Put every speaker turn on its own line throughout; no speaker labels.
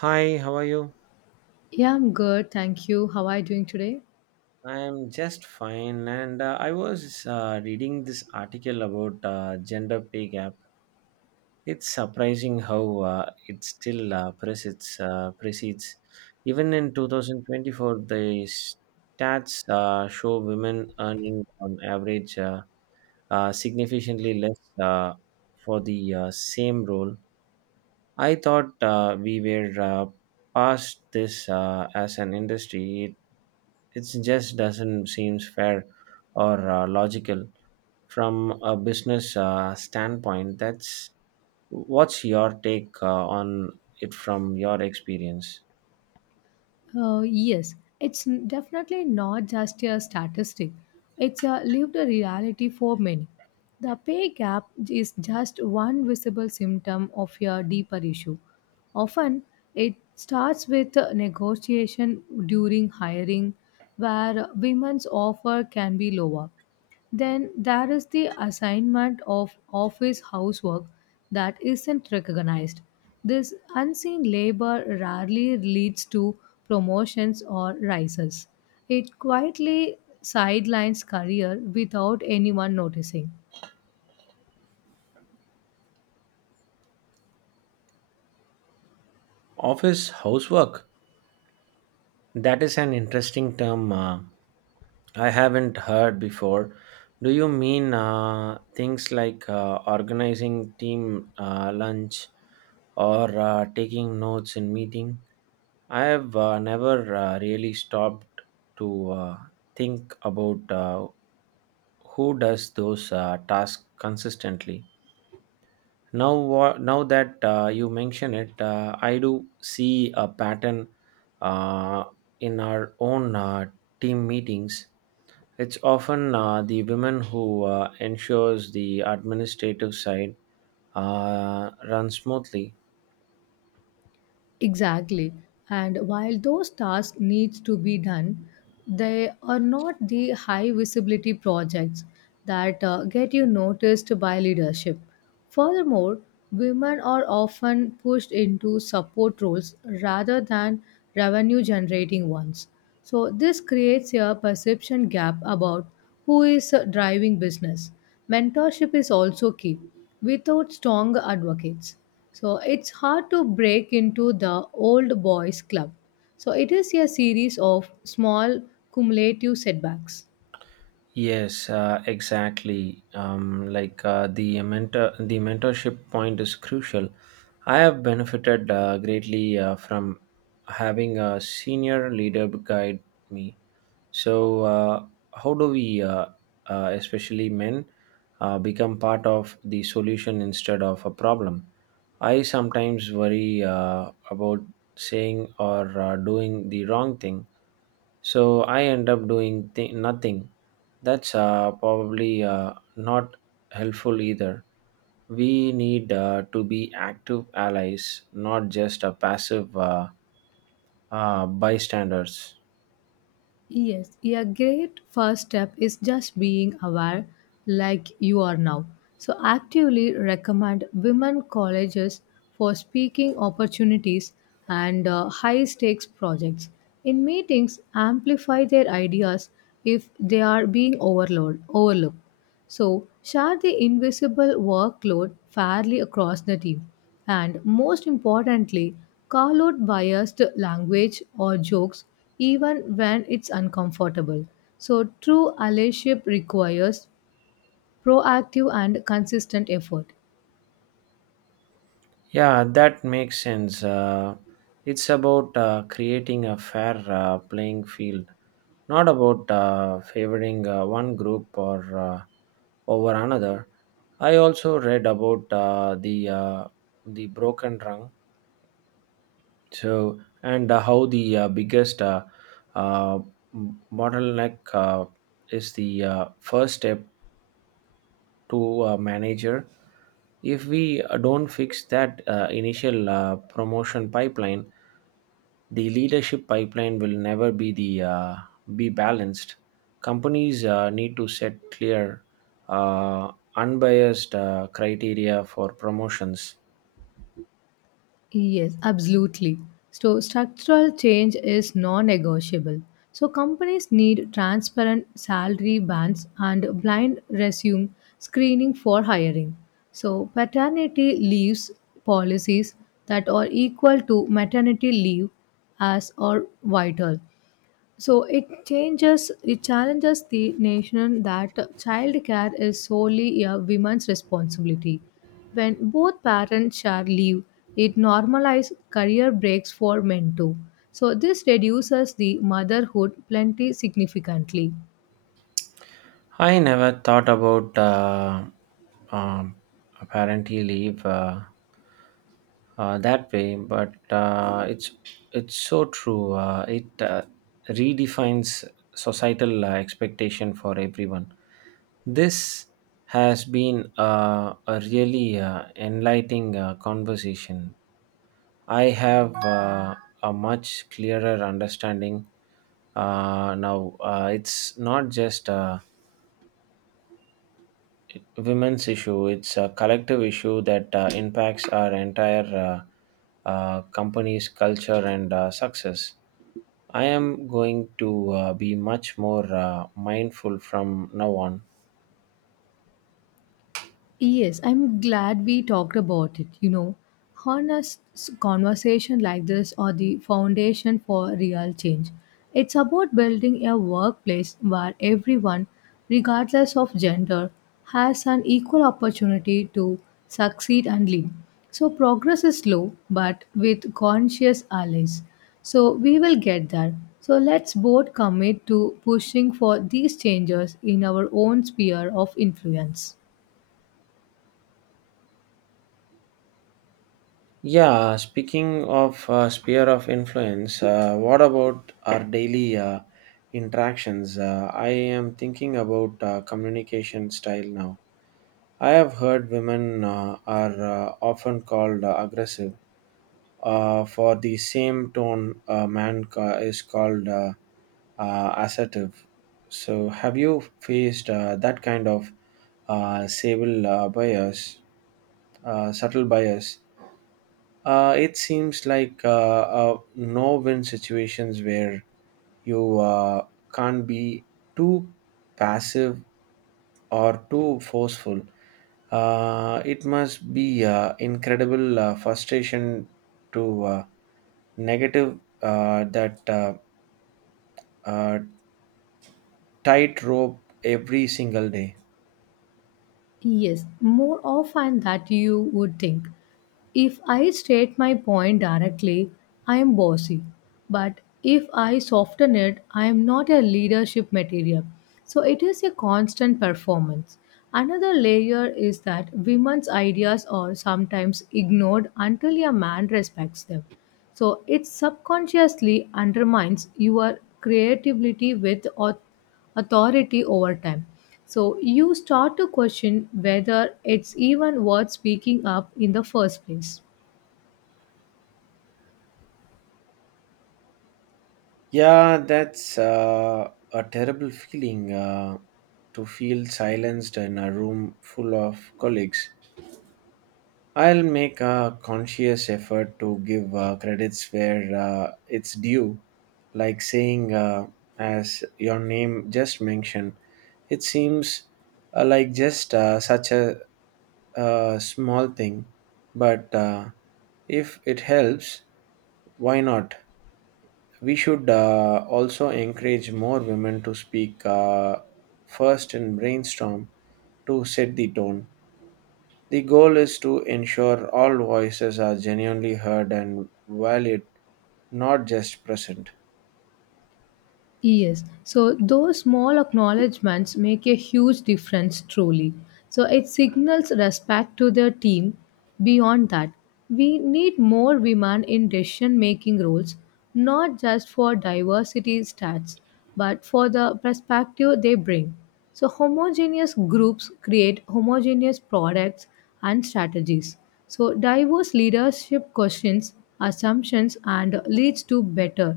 Hi, how are you?
Yeah, I'm good. Thank you. How are you doing today?
I am just fine, and I was reading this article about gender pay gap. It's surprising how it still precedes. Even in 2024, the stats show women earning on average significantly less for the same role. I thought we were past this as an industry. It just doesn't seem fair or logical from a business standpoint. That's What's your take on it from your experience?
Yes, it's definitely not just a statistic, it's a lived reality for many. The pay gap is just one visible symptom of a deeper issue. Often, it starts with a negotiation during hiring, where women's offer can be lower. Then there is the assignment of office housework that isn't recognized. This unseen labor rarely leads to promotions or rises. It quietly sidelines career without anyone noticing.
Office housework. That is an interesting term I haven't heard before. Do you mean things like organizing team lunch or taking notes in meeting? I have never really stopped to think about who does those tasks consistently. Now that you mention it, I do see a pattern uh, in our own team meetings. It's often the women who ensures the administrative side runs smoothly.
Exactly. And while those tasks needs to be done, they are not the high visibility projects that get you noticed by leadership. Furthermore, women are often pushed into support roles rather than revenue generating ones. So this creates a perception gap about who is driving business. Mentorship is also key without strong advocates. So it's hard to break into the old boys club. So it is a series of small cumulative setbacks.
Yes, exactly. Like the mentorship point is crucial. I have benefited greatly from having a senior leader guide me. So, how do we, especially men, become part of the solution instead of a problem? I sometimes worry about saying or doing the wrong thing, so I end up doing nothing. That's probably not helpful either. We need to be active allies, not just a passive bystanders.
Yes, a great first step is just being aware like you are now. So actively recommend women colleges for speaking opportunities and high stakes projects. In meetings, amplify their ideas if they are being overlooked. So, share the invisible workload fairly across the team. And most importantly, call out biased language or jokes even when it's uncomfortable. So, true allyship requires proactive and consistent effort.
Yeah, that makes sense. It's about creating a fair playing field, not about favoring one group or over another. I also read about the broken rung, so and how the biggest uh, bottleneck is the first step to a manager. If we don't fix that initial promotion pipeline, the leadership pipeline will never be the be balanced. Companies need to set clear unbiased criteria for promotions.
Yes, absolutely. So, structural change is non negotiable. So, companies need transparent salary bands and blind resume screening for hiring. So, paternity leaves policies that are equal to maternity leave as are vital. So it challenges the notion that childcare is solely a woman's responsibility. When both parents share leave, it normalizes career breaks for men too. So this reduces the motherhood plenty significantly.
I never thought about um, a parental leave that way, but it's so true. It redefines societal expectation for everyone. This has been a really enlightening conversation. I have a much clearer understanding now. It's not just women's issue. It's a collective issue that impacts our entire company's culture and success. I am going to be much more mindful from now on.
Yes, I'm glad we talked about it. You know, conversation like this are the foundation for real change. It's about building a workplace where everyone, regardless of gender, has an equal opportunity to succeed and lead. So progress is slow, but with conscious allies. So we will get there. So let's both commit to pushing for these changes in our own sphere of influence.
Yeah, speaking of sphere of influence, what about our daily interactions? I am thinking about communication style now. I have heard women are often called aggressive. For the same tone, a man is called assertive. So, have you faced that kind of uh, sable uh, bias, subtle bias? It seems like no-win situations where you can't be too passive or too forceful. It must be incredible frustration to negative that uh, tightrope every single day.
Yes, more often than you would think. If I state my point directly, I am bossy. But if I soften it, I am not a leadership material. So it is a constant performance. Another layer is that women's ideas are sometimes ignored until a man respects them. So it subconsciously undermines your creativity with authority over time. So you start to question whether it's even worth speaking up in the first place.
Yeah, that's a terrible feeling to feel silenced in a room full of colleagues. I'll make a conscious effort to give credits where it's due, like saying, as your name just mentioned, it seems like just such a, small thing, but if it helps, why not? We should also encourage more women to speak first and brainstorm to set the tone. The goal is to ensure all voices are genuinely heard and valued, not just present.
Yes. So those small acknowledgements make a huge difference truly. So it signals respect to the team. Beyond that, we need more women in decision making roles, not just for diversity stats, but for the perspective they bring. So homogeneous groups create homogeneous products and strategies. So diverse leadership questions assumptions and leads to better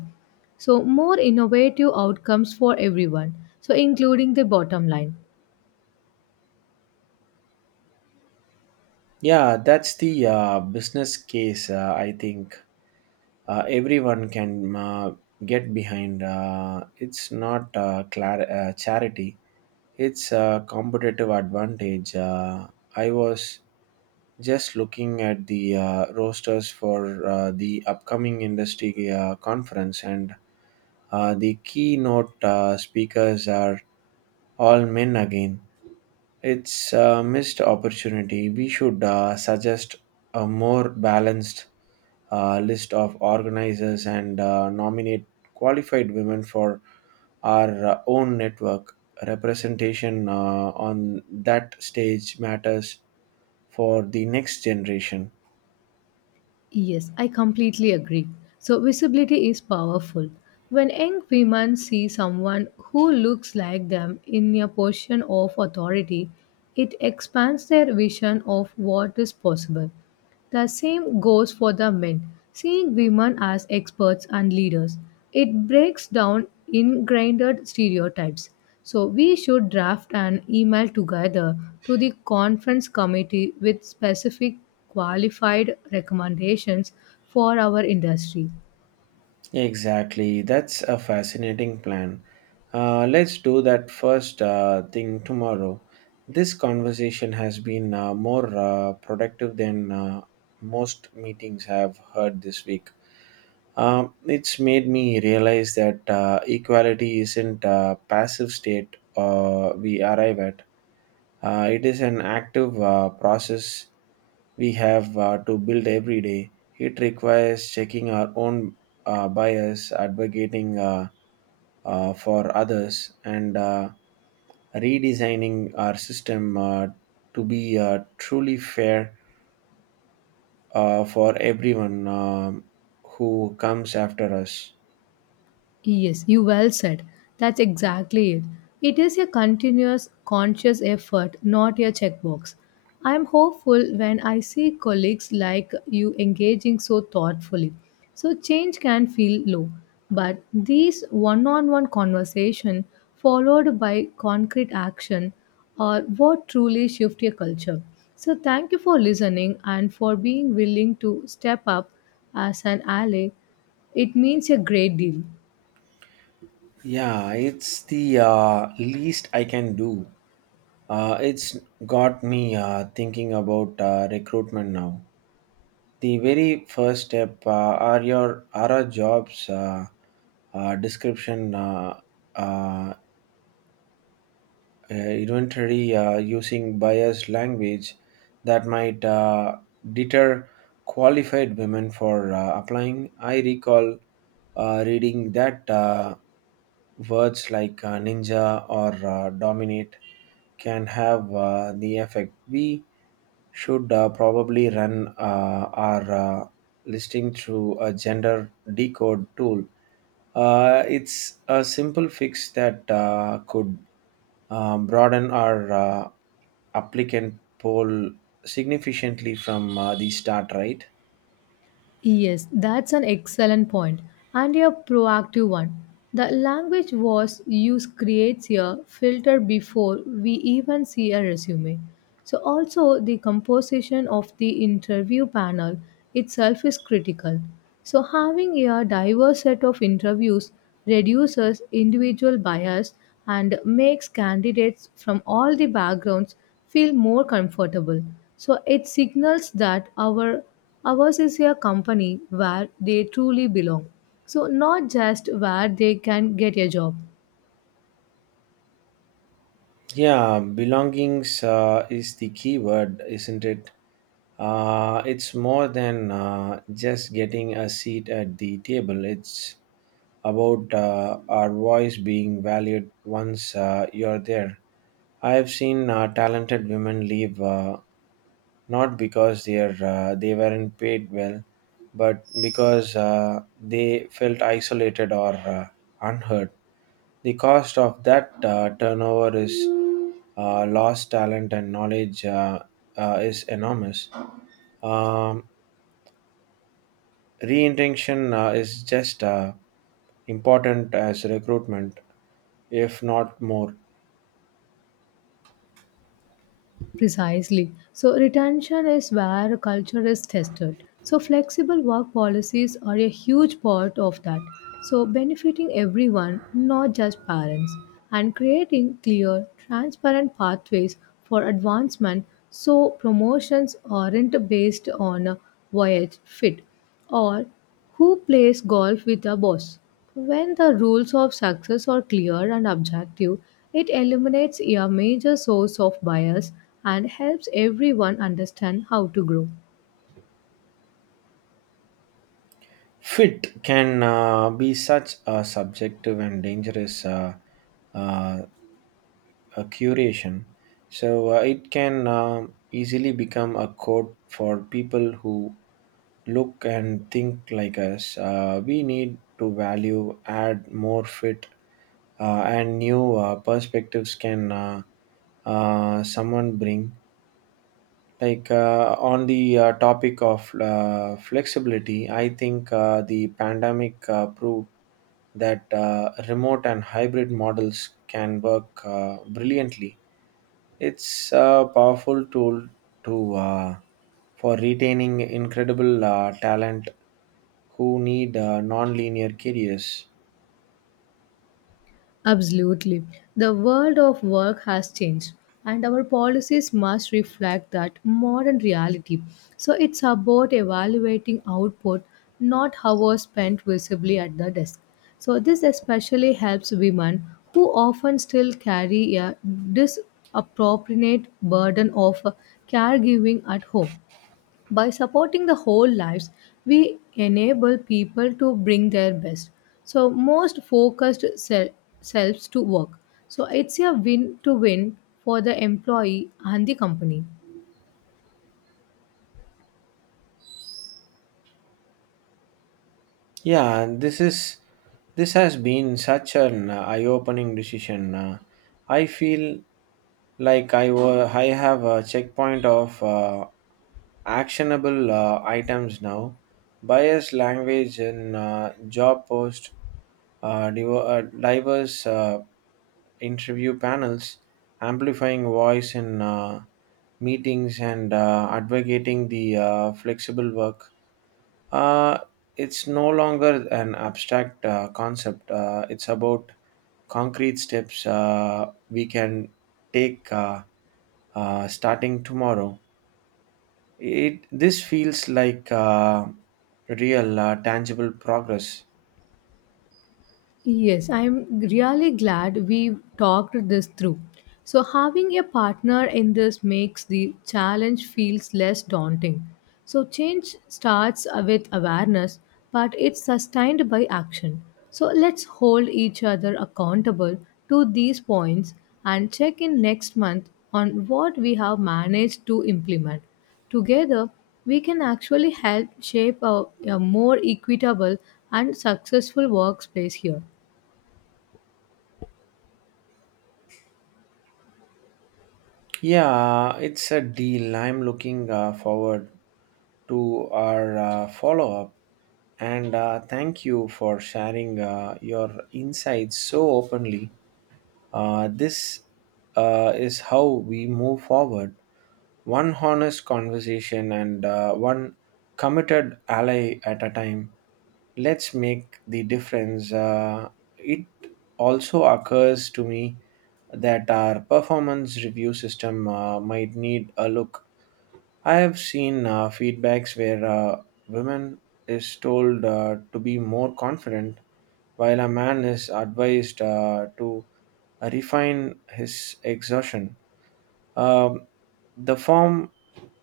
so, more innovative outcomes for everyone, so including the bottom line.
Yeah, that's the business case. I think everyone can get behind. It's not charity; it's a competitive advantage. I was just looking at the rosters for the upcoming industry conference, and the keynote speakers are all men again. It's a missed opportunity. We should suggest a more balanced list of organizers and nominate qualified women for our own network. Representation on that stage matters for the next generation.
Yes, I completely agree. So, visibility is powerful. When young women see someone who looks like them in a position of authority, it expands their vision of what is possible. The same goes for the men. Seeing women as experts and leaders, it breaks down ingrained stereotypes. So we should draft an email together to the conference committee with specific qualified recommendations for our industry.
Exactly, that's a fascinating plan. Let's do that first thing tomorrow. This conversation has been more productive than most meetings have heard this week. It's made me realize that equality isn't a passive state we arrive at. It is an active process we have to build every day. It requires checking our own bias, advocating for others, and redesigning our system to be truly fair for everyone who comes after us.
Yes, you well said. That's exactly it. It is a continuous, conscious effort, not a checkbox. I am hopeful when I see colleagues like you engaging so thoughtfully. So change can feel low, but these one-on-one conversation followed by concrete action are what truly shift a culture. So thank you for listening and for being willing to step up as an ally. It means a great deal.
Yeah, it's the least I can do. It's got me thinking about recruitment now. The very first step are our jobs description uh, uh, inventory using biased language that might deter qualified women for applying. I recall reading that words like ninja or dominate can have the effect. We should probably run our listing through a gender decode tool. It's a simple fix that could broaden our applicant pool significantly from the start, right?
Yes, that's an excellent point and a proactive one. The language was used creates a filter before we even see a resume. So also the composition of the interview panel itself is critical. So having a diverse set of interviews reduces individual bias and makes candidates from all the backgrounds feel more comfortable. So it signals that Ours is a company where they truly belong. So, not just where they can get a job.
Yeah, belongings is the key word, isn't it? It's more than just getting a seat at the table. It's about our voice being valued once you're there. I have seen talented women leave not because they're they weren't paid well, but because they felt isolated or unheard. The cost of that turnover is lost talent and knowledge is enormous. Um, Reintention is just important as recruitment, if not more.
Precisely. So, retention is where culture is tested. So, flexible work policies are a huge part of that. So, benefiting everyone, not just parents, and creating clear, transparent pathways for advancement so promotions aren't based on a voyage fit or who plays golf with a boss. When the rules of success are clear and objective, it eliminates a major source of bias and helps everyone understand how to grow.
Fit can be such a subjective and dangerous uh, curation. So it can easily become a code for people who look and think like us. We need to value, add more fit, and new perspectives can someone bring. Like on the topic of flexibility, I think the pandemic proved that remote and hybrid models can work brilliantly. It's a powerful tool to for retaining incredible talent who need non-linear careers.
Absolutely. The world of work has changed, and our policies must reflect that modern reality. So it's about evaluating output, not hours spent visibly at the desk. So this especially helps women who often still carry a disproportionate burden of caregiving at home. By supporting the whole lives, we enable people to bring their best, so selves to work. So it's a win to win for the employee and the company.
Yeah, and this has been such an eye-opening decision. I feel like I have a checkpoint of actionable items now. Bias language in job post, diverse interview panels, amplifying voice in meetings, and advocating the flexible work. Uh, it's no longer an abstract concept. It's about concrete steps we can take starting tomorrow. It this feels like real, tangible progress.
Yes, I'm really glad we talked this through. So having a partner in this makes the challenge feels less daunting. So change starts with awareness, but it's sustained by action. So let's hold each other accountable to these points and check in next month on what we have managed to implement. Together, we can actually help shape a more equitable and successful workspace here.
Yeah, it's a deal. I'm looking forward to our follow up. And thank you for sharing your insights so openly. This is how we move forward. One honest conversation and one committed ally at a time. Let's make the difference. It also occurs to me that our performance review system might need a look. I have seen feedbacks where women is told to be more confident, while a man is advised to refine his exertion. Um, the form,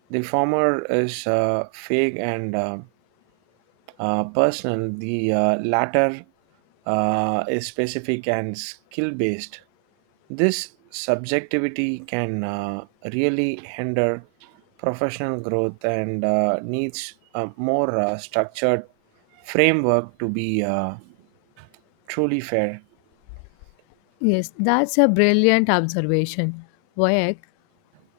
the former is vague and personal, the latter is specific and skill based. This subjectivity can really hinder professional growth and needs a more structured framework to be truly fair.
Yes, that's a brilliant observation. Vivek,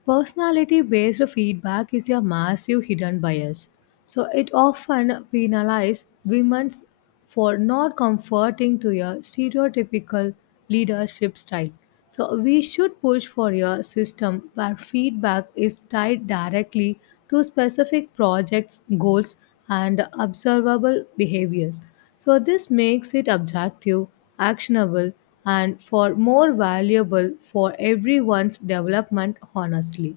personality based feedback is a massive hidden bias. So it often penalizes women for not conforming to a stereotypical leadership style. So we should push for a system where feedback is tied directly to specific projects, goals, and observable behaviors. So, this makes it objective, actionable, and for more valuable for everyone's development honestly.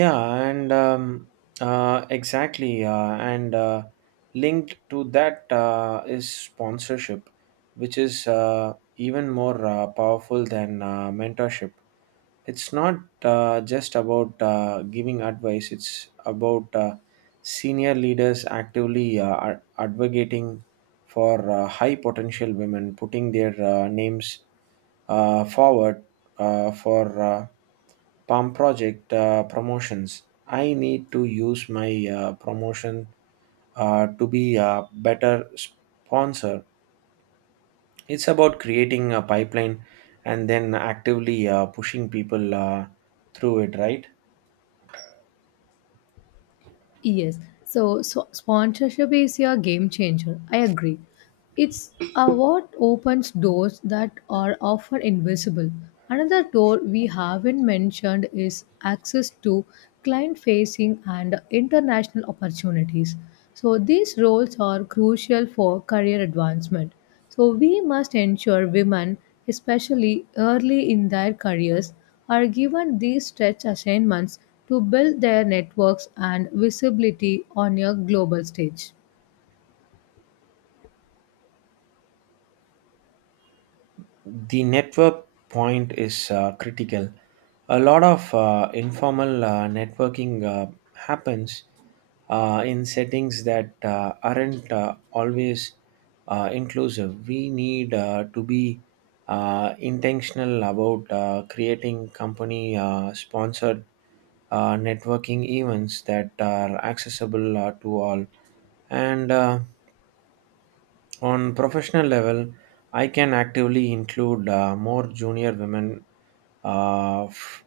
Yeah, and exactly, and linked to that is sponsorship, which is even more powerful than mentorship. It's not just about giving advice; it's about senior leaders actively advocating for high potential women, putting their names forward for. Palm Project promotions. I need to use my promotion to be a better sponsor. It's about creating a pipeline and then actively pushing people through it, right?
Yes. So sponsorship is a game changer. I agree. It's a what opens doors that are often invisible. Another door we haven't mentioned is access to client facing and international opportunities. So these roles are crucial for career advancement. So we must ensure women, especially early in their careers, are given these stretch assignments to build their networks and visibility on a global stage.
The network point is critical. A lot of informal networking happens in settings that aren't always inclusive. We need to be intentional about creating company sponsored networking events that are accessible to all. And on professional level, I can actively include more junior women uh, f-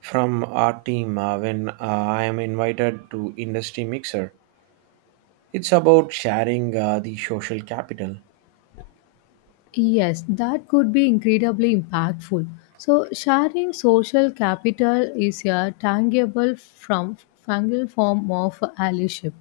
from our team when I am invited to industry mixer. It's about sharing the social capital,
Yes, that could be incredibly impactful. So, sharing social capital is a tangible form of allyship.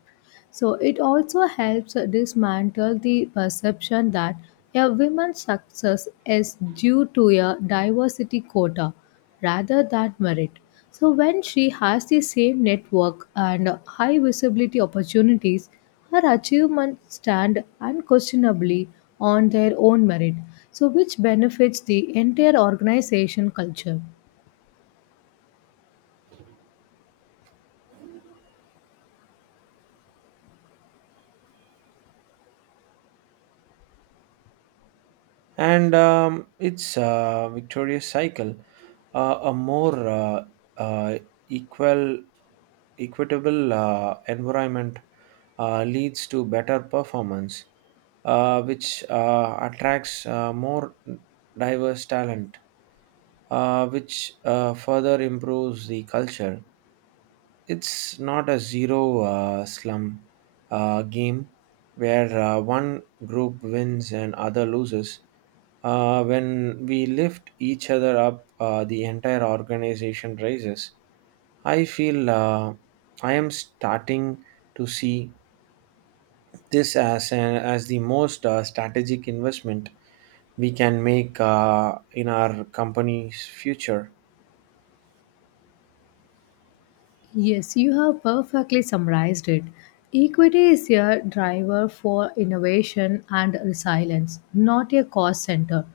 So it also helps dismantle the perception that a woman's success is due to a diversity quota rather than merit. So when she has the same network and high visibility opportunities, her achievements stand unquestionably on their own merit, so which benefits the entire organization culture.
and it's a victorious cycle, a more uh, equal, equitable environment leads to better performance which attracts more diverse talent, which further improves the culture. It's not a zero slum game where one group wins and other loses. When we lift each other up, the entire organization rises. I feel I am starting to see this as as the most strategic investment we can make in our company's future.
Yes, you have perfectly summarized it. Equity is a driver for innovation and resilience, not a cost center.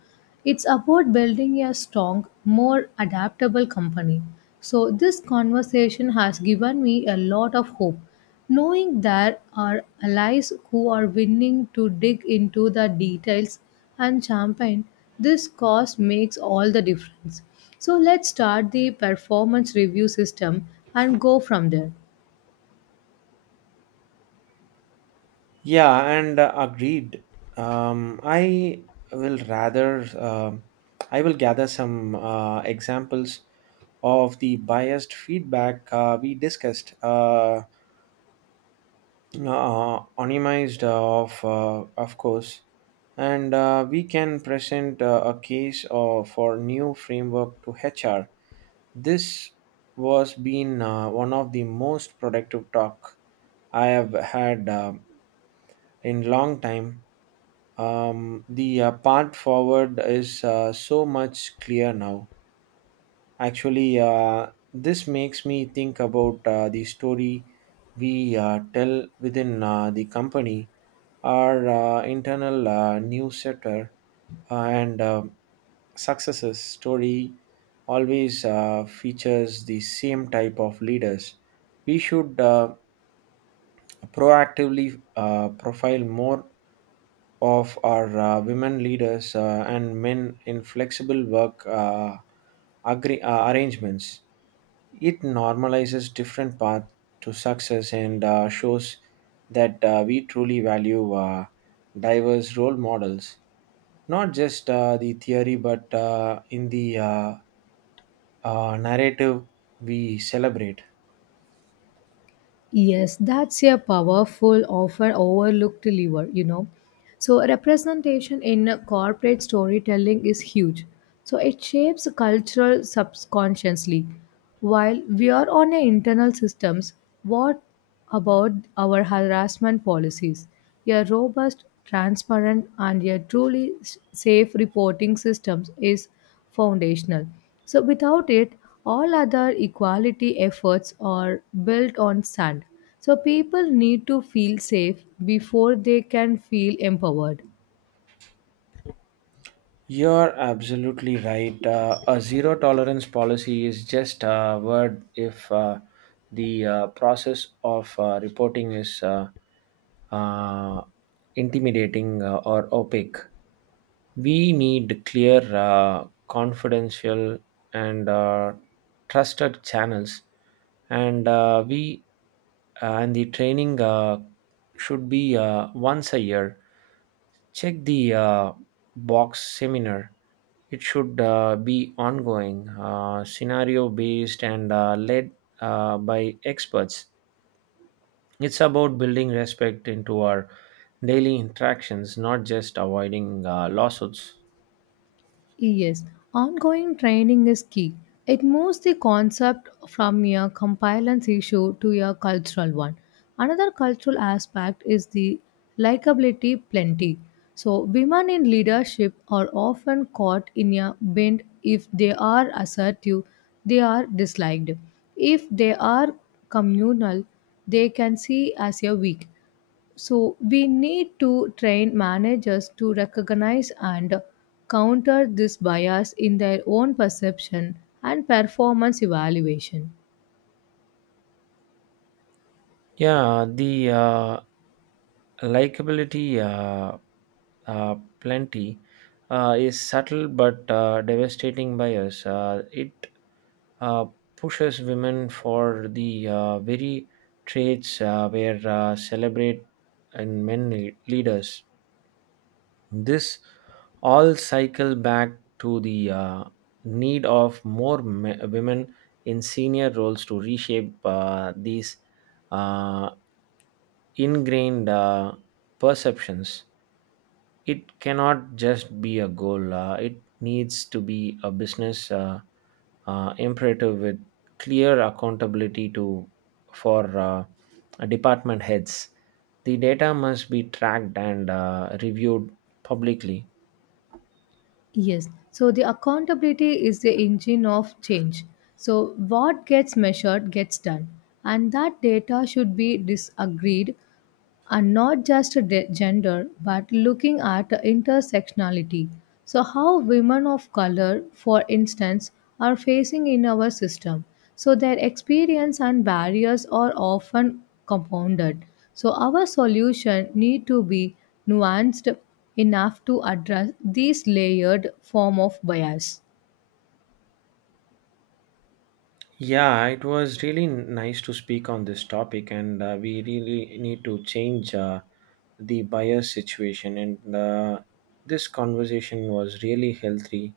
It's about building a strong, more adaptable company. So, this conversation has given me a lot of hope, knowing there are allies who are willing to dig into the details and champagne. This cause makes all the difference. So let's start the performance review system and go from there.
Yeah, and agreed. Um, I um, I will gather some examples of the biased feedback we discussed, anonymized of course, and we can present a case for new framework to HR. This Was been one of the most productive talk I have had in long time. The path forward is so much clear now. Actually, this makes me think about the story we tell within the company, our internal newsletter, and successes story always features the same type of leaders. We should proactively profile more of our women leaders and men in flexible work arrangements. It normalizes different paths to success and shows that we truly value diverse role models, not just the theory, but in the narrative we celebrate.
Yes, that's a powerful, often overlooked lever, you know. So, representation in corporate storytelling is huge. So, it shapes culture subconsciously. While we are on a internal systems, what about our harassment policies. A robust, transparent, and a safe reporting system is foundational. So, without it, all other equality efforts are built on sand. So, people need to feel safe before they can feel empowered.
You're absolutely right. A zero tolerance policy is just a word if the process of reporting is uh, intimidating or opaque. We need clear, confidential, and trusted channels, and we and the training should be once a year. Check the box seminar. It should be ongoing, scenario based, and led by experts. It's about building respect into our daily interactions, not just avoiding lawsuits.
Yes, ongoing training is key. It moves the concept from a compliance issue to a cultural one. Another cultural aspect is the likability plenty. So, women in leadership are often caught in a bend if they are assertive, they are disliked. If they are communal, they can see as a weak. So we need to train managers to recognize and counter this bias in their own perception and performance evaluation.
Yeah, the likability plenty is subtle but devastating bias. It uh, pushes women for the very traits where celebrate in men leaders. This all cycle back to the need of more women in senior roles to reshape these uh, ingrained perceptions. It cannot just be a goal. It needs to be a business imperative with clear accountability to for department heads. The data must be tracked and reviewed publicly.
Yes, so the accountability is the engine of change. So what gets measured gets done, and that data should be disagreed and not just gender but looking at intersectionality so how women of color for instance are facing in our system so their experience and barriers are often compounded so our solution need to be nuanced enough to address these layered form of bias
Yeah, it was really nice to speak on this topic, and we really need to change the bias situation. And this conversation was really healthy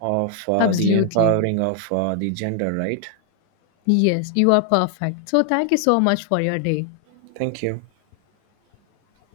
of the
absolutely
empowering of the gender, right?
yes you are perfect so thank you so much for your day
Thank you.